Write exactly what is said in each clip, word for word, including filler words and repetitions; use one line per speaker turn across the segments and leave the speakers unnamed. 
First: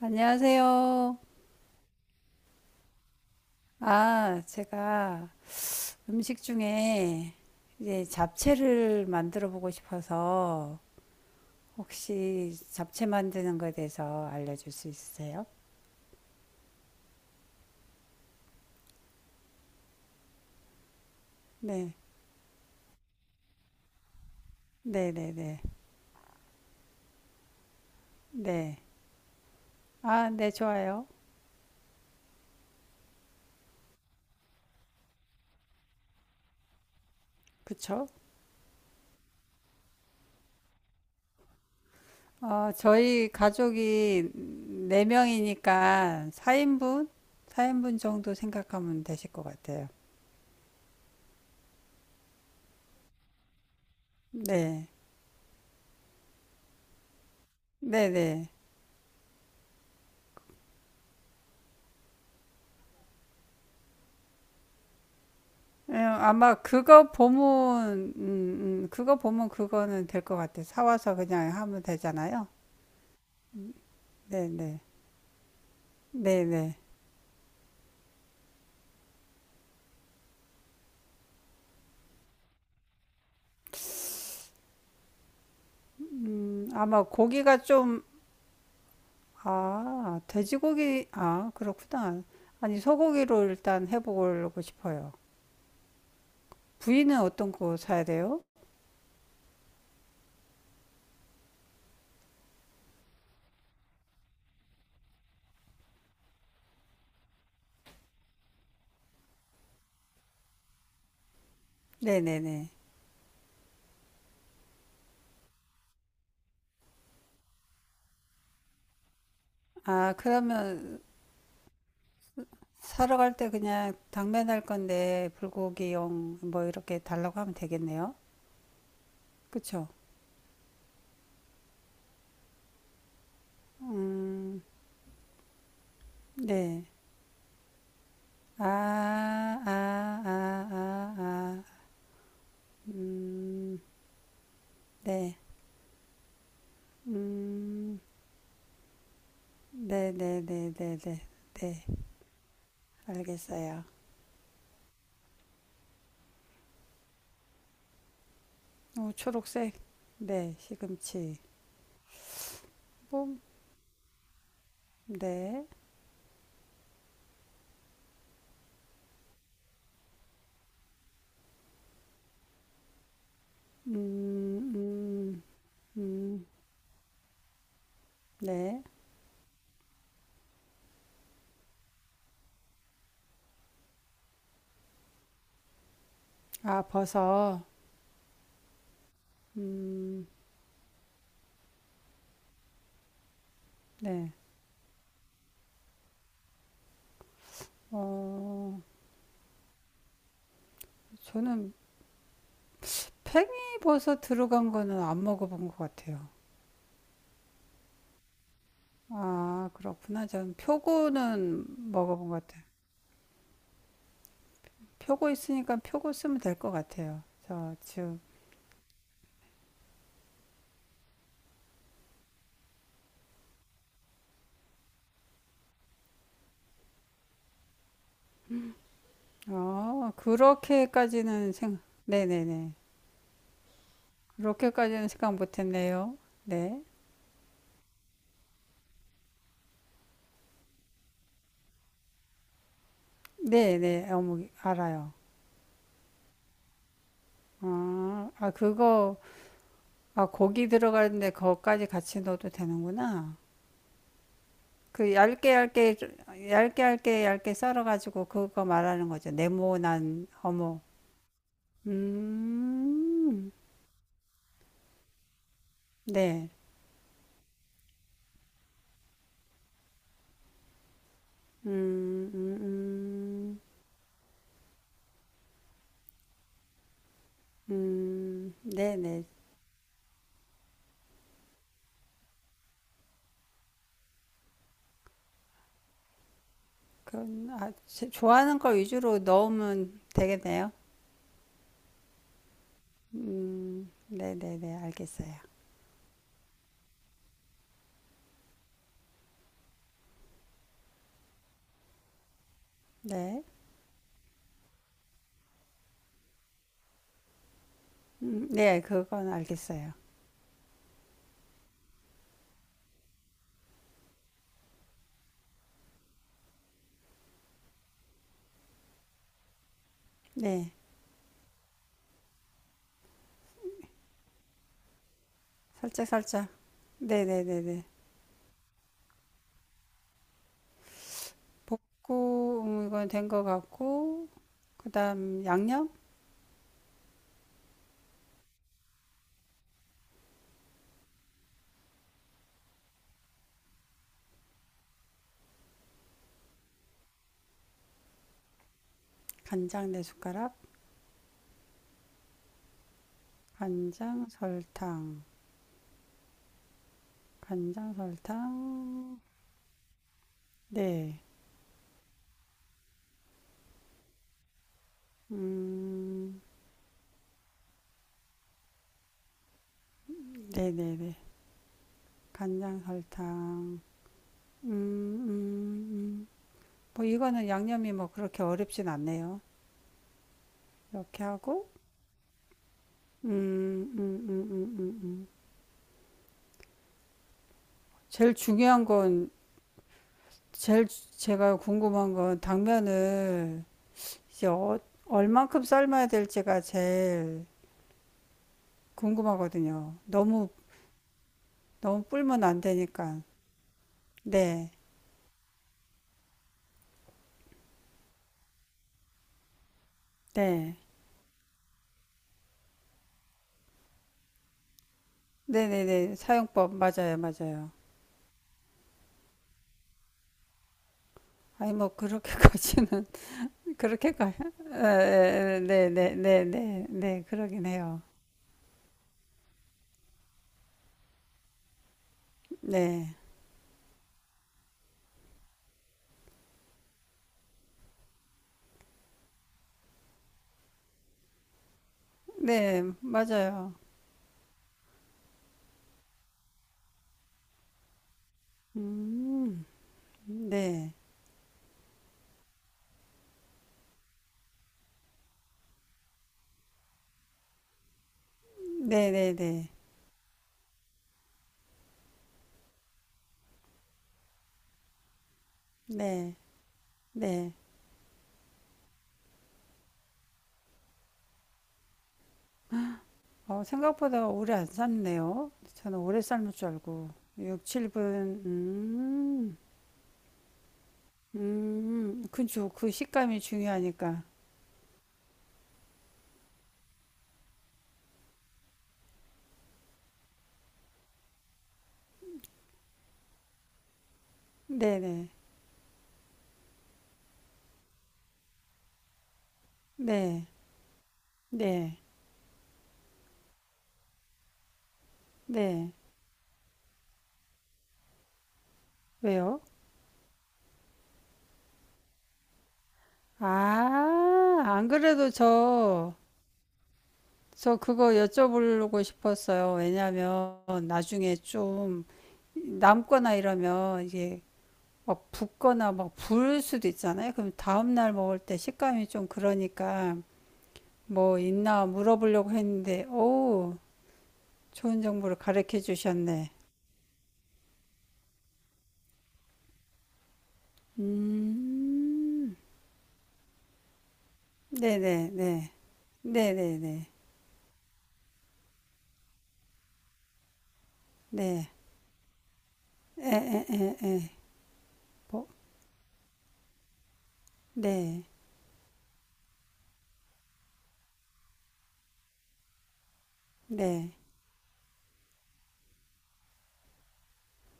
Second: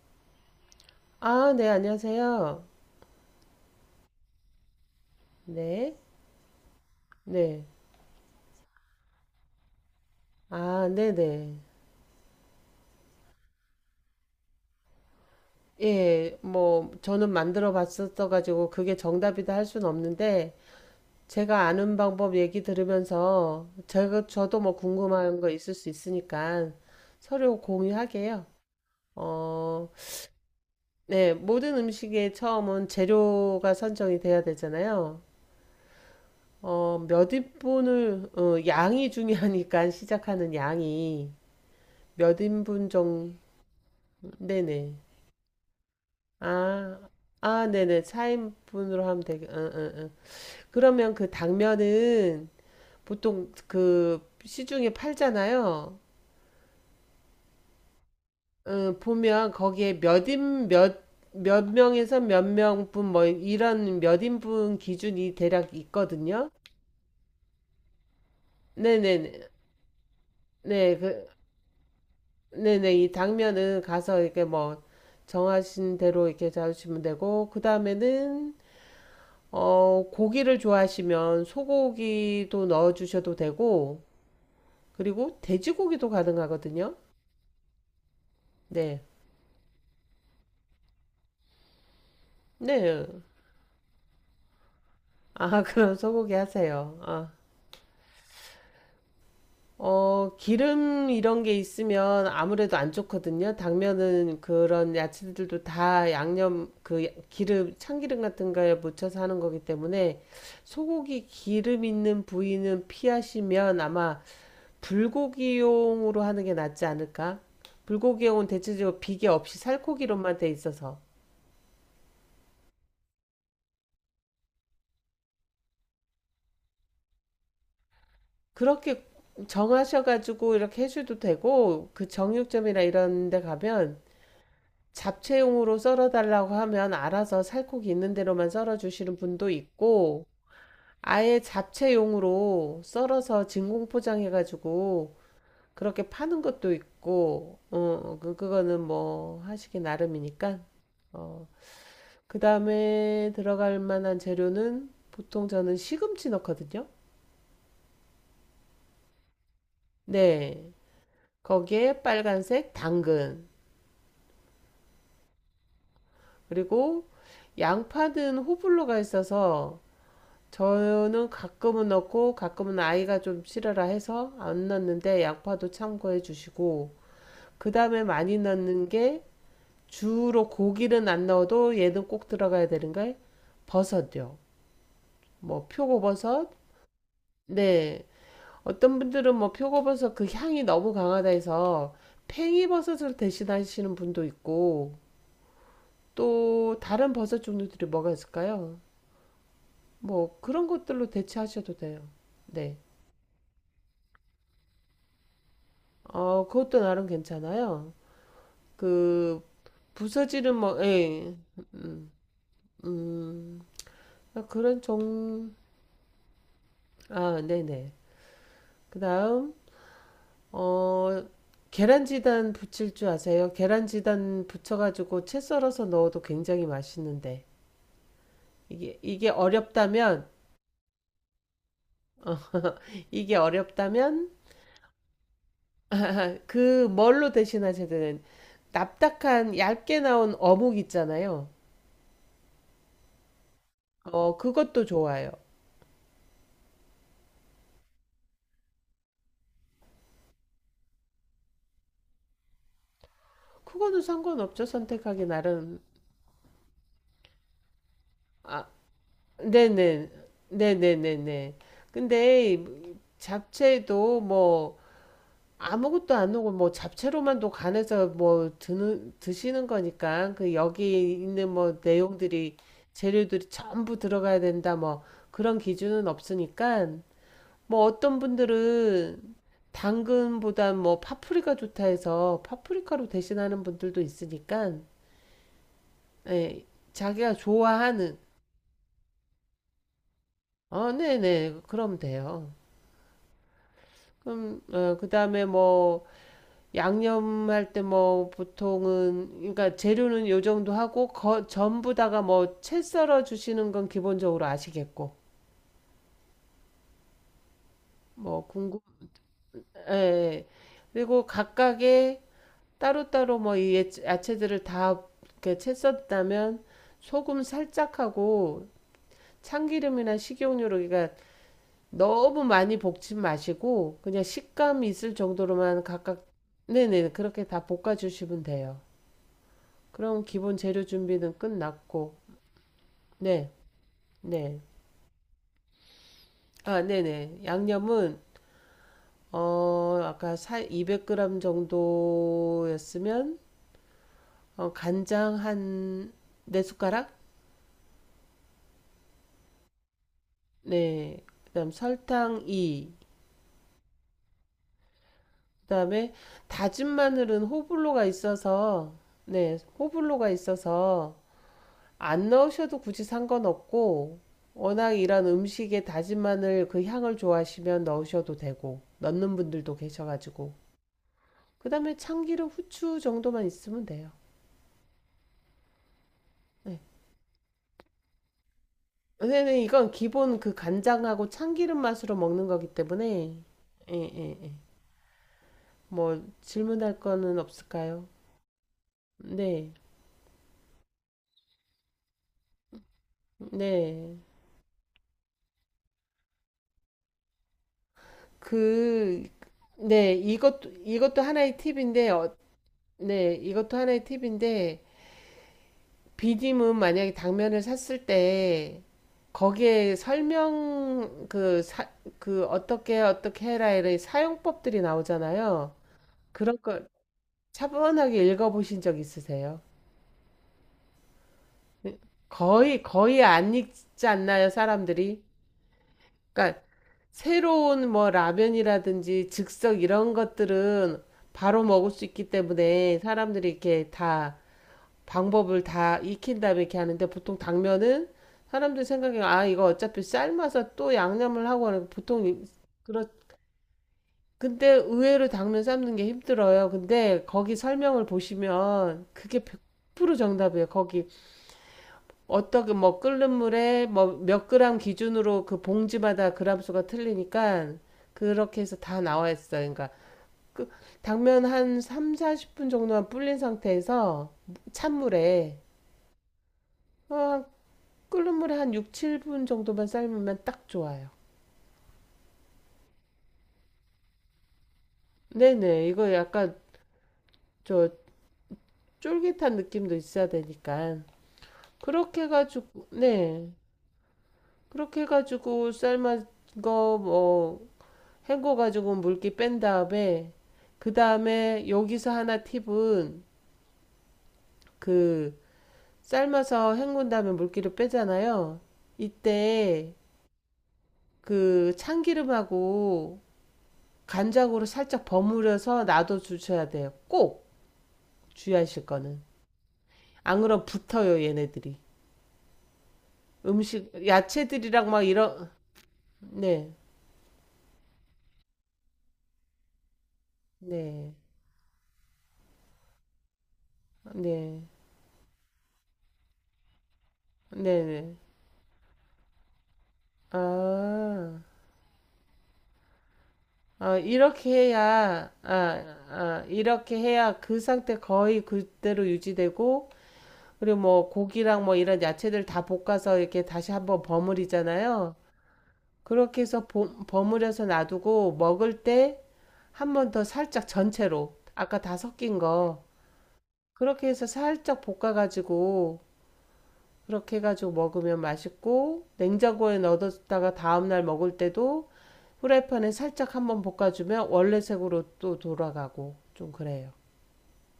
안녕하세요.
아, 네, 안녕하세요.
아, 제가
네,
음식 중에
네.
이제 잡채를 만들어 보고 싶어서
아, 네네.
혹시 잡채 만드는 거에 대해서 알려줄 수 있으세요?
예, 뭐, 저는 만들어 봤었어가지고, 그게 정답이다 할 순 없는데, 제가
네,
아는 방법 얘기 들으면서, 제가, 저도 뭐
네, 네,
궁금한 거
네,
있을 수 있으니까, 서류 공유하게요.
네.
어,
아, 네, 좋아요.
네, 모든 음식의 처음은 재료가 선정이 돼야 되잖아요. 어, 몇
그쵸?
인분을, 어, 양이 중요하니까, 시작하는 양이, 몇
어,
인분
저희
정도,
가족이
네네.
네명이니까
아,
사 인분?
아,
사 인분
네네.
정도
사 인분으로
생각하면
하면
되실 것
되게, 응,
같아요.
응, 응. 그러면 그 당면은 보통 그
네,
시중에 팔잖아요.
네, 네.
응, 보면 거기에 몇 인, 몇, 몇 명에서 몇 명분 뭐 이런 몇 인분 기준이 대략
예,
있거든요.
아마 그거 보면, 음, 음, 그거
네네네.
보면 그거는 될 것 같아요.
네,
사와서
그,
그냥 하면 되잖아요.
네네. 이 당면은 가서 이렇게 뭐
네네.
정하신 대로 이렇게
네네.
잡으시면 되고, 그 다음에는 어, 고기를 좋아하시면 소고기도 넣어 주셔도 되고, 그리고 돼지고기도
음,
가능하거든요.
아마 고기가 좀,
네.
아, 돼지고기, 아, 그렇구나. 아니,
네.
소고기로 일단 해보고 싶어요.
아, 그럼 소고기 하세요.
부위는
아.
어떤 거 사야 돼요?
어, 기름 이런 게 있으면 아무래도 안 좋거든요. 당면은 그런 야채들도 다 양념, 그 기름, 참기름 같은 거에 묻혀서 하는 거기 때문에 소고기 기름 있는
네네네.
부위는 피하시면 아마 불고기용으로 하는 게 낫지 않을까? 불고기용은 대체적으로 비계 없이
아,
살코기로만 돼 있어서
그러면 사러 갈 때 그냥 당면할 건데, 불고기용 뭐 이렇게 달라고 하면 되겠네요.
그렇게
그쵸?
정하셔가지고 이렇게 해줘도 되고 그 정육점이나 이런 데 가면
음,
잡채용으로 썰어달라고
네.
하면 알아서 살코기 있는 대로만
아,
썰어주시는 분도
아,
있고
아, 아,
아예
아.
잡채용으로 썰어서
음,
진공 포장해가지고
네.
그렇게 파는 것도 있고
음,
어, 그, 그거는 뭐 하시기
네, 네,
나름이니까.
네, 네, 네.
어,
네.
그 다음에 들어갈
알겠어요.
만한 재료는 보통 저는 시금치 넣거든요.
어, 초록색. 네,
네.
시금치.
거기에 빨간색
뽕.
당근.
네.
그리고 양파는 호불호가 있어서 저는 가끔은 넣고 가끔은 아이가 좀 싫어라
음,
해서 안 넣는데
음,
양파도 참고해
음,
주시고 그 다음에 많이
네.
넣는 게 주로 고기는 안 넣어도 얘는 꼭 들어가야 되는 게 버섯요. 뭐 표고버섯,
아, 버섯.
네, 어떤 분들은 뭐 표고버섯 그
음,
향이 너무 강하다 해서 팽이버섯으로 대신하시는 분도
네.
있고 또 다른 버섯 종류들이 뭐가 있을까요?
어,
뭐 그런 것들로
저는
대체하셔도 돼요. 네.
팽이버섯 들어간 거는 안 먹어본 것 같아요.
어, 그것도 나름 괜찮아요. 그
아, 그렇구나. 전
부서지는 뭐 예.
표고는
음.
먹어본 것 같아요.
음. 그런
표고
종
있으니까 표고 쓰면 될 것 같아요.
아,
저
네네.
지금
그다음 어 계란지단 부칠 줄 아세요? 계란지단 부쳐가지고 채 썰어서 넣어도 굉장히 맛있는데. 이게, 이게
어
어렵다면,
그렇게까지는 생각
어,
네네네
이게 어렵다면,
그렇게까지는 생각 못했네요.
아,
네
그 뭘로 대신하셔야 되는, 납작한 얇게 나온 어묵 있잖아요.
네네
어,
어묵
그것도
알아요.
좋아요.
아, 아 그거 아 고기 들어가는데 그거까지 같이 넣어도 되는구나.
그거는 상관없죠.
그
선택하기
얇게
나름.
얇게 얇게 얇게 얇게 썰어가지고 그거
아,
말하는 거죠.
네네.
네모난 어묵.
네네네네. 근데
음,
잡채도 뭐, 아무것도 안
네.
오고 뭐 잡채로만 도 간해서 뭐 드는 드시는 거니까 그 여기 있는 뭐
음,
내용들이
음,
재료들이
음,
전부 들어가야 된다 뭐 그런 기준은 없으니까 뭐 어떤
음,
분들은
네네.
당근보다 뭐 파프리카 좋다 해서 파프리카로 대신하는 분들도 있으니까 예, 자기가
그런 아,
좋아하는
좋아하는 걸 위주로 넣으면 되겠네요.
어 네네 그럼 돼요.
음,
그럼
네네네,
어,
알겠어요.
그다음에 뭐 양념할 때 뭐 보통은 그러니까 재료는 요 정도 하고 거, 전부 다가 뭐 채 썰어
네,
주시는 건 기본적으로 아시겠고 뭐
음,
궁금
네, 그건
예,
알겠어요.
예. 그리고 각각의 따로따로 뭐 이 야채들을 다 이렇게 채 썼다면 소금 살짝 하고 참기름이나
네,
식용유로 그러니까 너무 많이 볶지 마시고 그냥 식감 이 있을 정도로만
살짝
각각
살짝.
네네 그렇게 다
네네네네.
볶아 주시면 돼요. 그럼 기본 재료 준비는 끝났고
볶고 음, 이건 된 것
네,
같고,
네.
그다음 양념,
아, 네네. 양념은, 어, 아까 사, 이백 그램 정도였으면, 어, 간장 한, 네 숟가락?
간장 네 숟가락,
네. 그다음 설탕 이.
간장 설탕,
그다음에 다진 마늘은
간장
호불호가 있어서,
설탕.
네, 호불호가 있어서,
네,
안 넣으셔도 굳이 상관없고, 워낙 이런 음식에 다진
음,
마늘 그 향을 좋아하시면 넣으셔도 되고, 넣는 분들도 계셔가지고.
네네네.
그다음에 참기름,
간장
후추 정도만
설탕.
있으면 돼요.
음, 음, 음. 뭐 이거는 양념이 뭐 그렇게 어렵진 않네요.
요새는 이건 기본 그
이렇게
간장하고
하고,
참기름 맛으로 먹는 거기
음,
때문에, 예,
음, 음,
예,
음,
예.
음, 음. 음.
뭐, 질문할 거는 없을까요?
제일 중요한 건,
네,
제일 제가 궁금한 건 당면을
네.
이제 어, 얼만큼 삶아야 될지가 제일
그,
궁금하거든요.
네,
너무,
이것도, 이것도 하나의
너무
팁인데, 어,
불면 안 되니까.
네, 이것도 하나의
네,
팁인데, 비빔은 만약에 당면을 샀을 때, 거기에
네.
설명, 그, 사, 그, 어떻게, 어떻게 해라, 이런 사용법들이
네
나오잖아요.
네 네.
그런
사용법,
걸
맞아요, 맞아요.
차분하게 읽어보신 적 있으세요?
아니, 뭐,
거의
그렇게까지는,
거의 안 익지
그렇게까지,
않나요, 사람들이?
네네 네
그러니까
네 네, 그러긴
새로운
해요.
뭐 라면이라든지 즉석 이런 것들은 바로 먹을 수 있기 때문에
네.
사람들이 이렇게 다 방법을 다 익힌 다음에 이렇게 하는데 보통 당면은 사람들 생각에 아 이거 어차피 삶아서 또 양념을 하고 하는 거 보통
네,
그렇
맞아요.
근데 의외로 당면 삶는 게 힘들어요. 근데 거기 설명을 보시면 그게
음,
백 퍼센트 정답이에요.
네.
거기 어떻게 뭐 끓는 물에 뭐 몇 그램 기준으로 그 봉지마다 그램 수가 틀리니까 그렇게 해서 다 나와
네네네. 네,
있어요. 그러니까 그 당면 한 삼, 사십 분 정도만 불린 상태에서 찬물에
네. 네,
어,
네.
끓는 물에 한 육, 칠 분 정도만 삶으면 딱 좋아요.
어, 생각보다 오래 안 삶네요.
네네.
저는
이거
오래 삶을
약간
줄 알고. 육,
저
칠 분,
쫄깃한
음,
느낌도 있어야 되니까 그렇게
음, 그죠.
해가지고
그 식감이
네
중요하니까.
그렇게 해가지고 삶은거뭐 헹궈가지고 물기 뺀 다음에 그 다음에 여기서 하나 팁은
네네.
그 삶아서 헹군 다음에 물기를 빼잖아요. 이때
네, 네,
그
네.
참기름하고 간장으로 살짝 버무려서
네.
놔둬 주셔야 돼요. 꼭 주의하실 거는.
왜요?
안 그럼 붙어요, 얘네들이. 음식,
아, 안
야채들이랑 막
그래도
이런,
저,
네,
저 그거 여쭤보려고 싶었어요. 왜냐면
네,
나중에 좀 남거나 이러면 이게
네,
막 붓거나 막 부을 수도 있잖아요. 그럼
네,
다음 날
네.
먹을 때 식감이 좀 그러니까
아.
뭐 있나 물어보려고 했는데 오
어, 이렇게
좋은
해야,
정보를
아,
가르쳐
아,
주셨네.
이렇게 해야 그 상태 거의 그대로 유지되고, 그리고 뭐 고기랑 뭐 이런 야채들
음,
다 볶아서 이렇게 다시 한번 버무리잖아요.
네네네,
그렇게 해서
네네네,
보-
네,
버무려서 놔두고 먹을 때 한번 더 살짝 전체로,
네.
아까 다 섞인 거, 그렇게 해서 살짝
뭐,
볶아가지고, 그렇게 해가지고 먹으면
네,
맛있고, 냉장고에 넣어뒀다가 다음날 먹을 때도 후라이팬에 살짝 한번
네,
볶아주면 원래 색으로 또 돌아가고 좀 그래요.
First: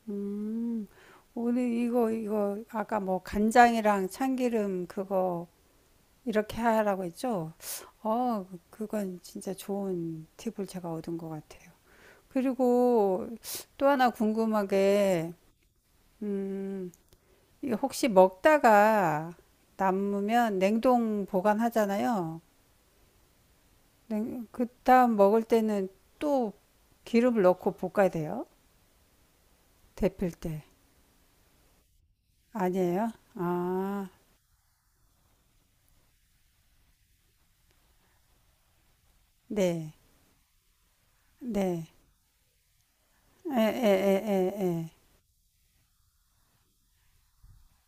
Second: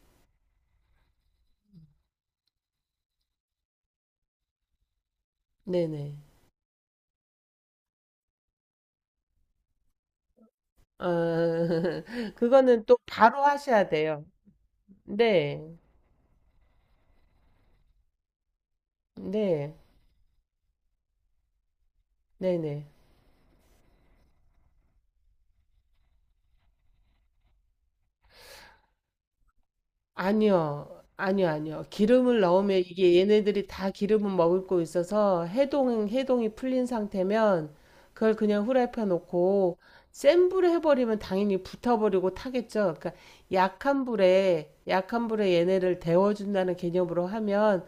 음, 오늘 이거 이거 아까 뭐 간장이랑 참기름 그거
네네.
이렇게 하라고 했죠? 어, 그건 진짜 좋은 팁을 제가
아,
얻은 것 같아요.
그거는 또
그리고
바로
또
하셔야
하나
돼요.
궁금하게,
네.
음, 이거 혹시 먹다가
네.
남으면 냉동 보관하잖아요.
네네.
냉, 그다음 먹을 때는 또 기름을 넣고 볶아야 돼요. 데필 때.
아니요. 아니요, 아니요. 기름을 넣으면
아니에요?
이게 얘네들이 다
아,
기름을 머금고 있어서 해동, 해동이 풀린 상태면 그걸 그냥 후라이팬 놓고
네,
센 불에 해버리면 당연히
네.
붙어버리고 타겠죠. 그러니까
에, 에,
약한
에, 에,
불에,
에.
약한 불에 얘네를 데워준다는 개념으로 하면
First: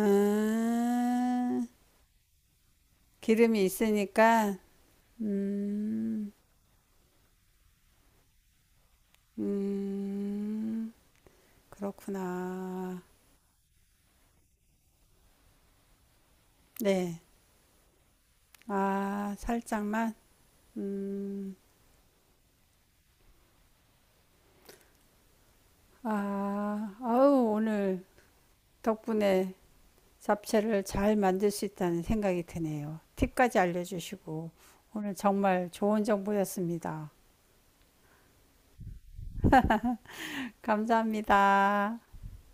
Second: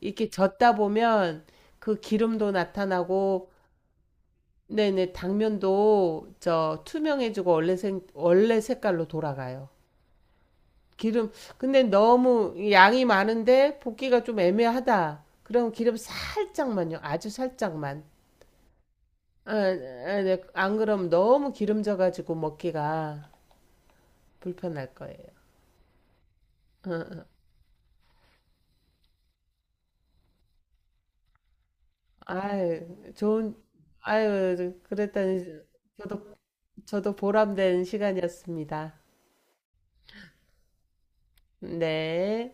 이렇게 젓다 보면 그 기름도 나타나고,
기름이 있으니까,
네네,
음,
당면도 저 투명해지고 원래 생, 원래 색깔로 돌아가요.
음,
기름, 근데 너무
그렇구나.
양이 많은데 볶기가 좀 애매하다. 그럼 기름 살짝만요.
네.
아주 살짝만.
아,
아,
살짝만?
아, 네. 안 그럼 너무
음,
기름져가지고 먹기가 불편할 거예요. 어,
아,
어.
아우, 오늘 덕분에 잡채를 잘 만들 수 있다는 생각이 드네요.
아유, 좋은,
팁까지 알려주시고,
아유, 그랬
오늘
더니
정말 좋은
저도,
정보였습니다.
저도 보람된 시간이었습니다.
감사합니다.
네.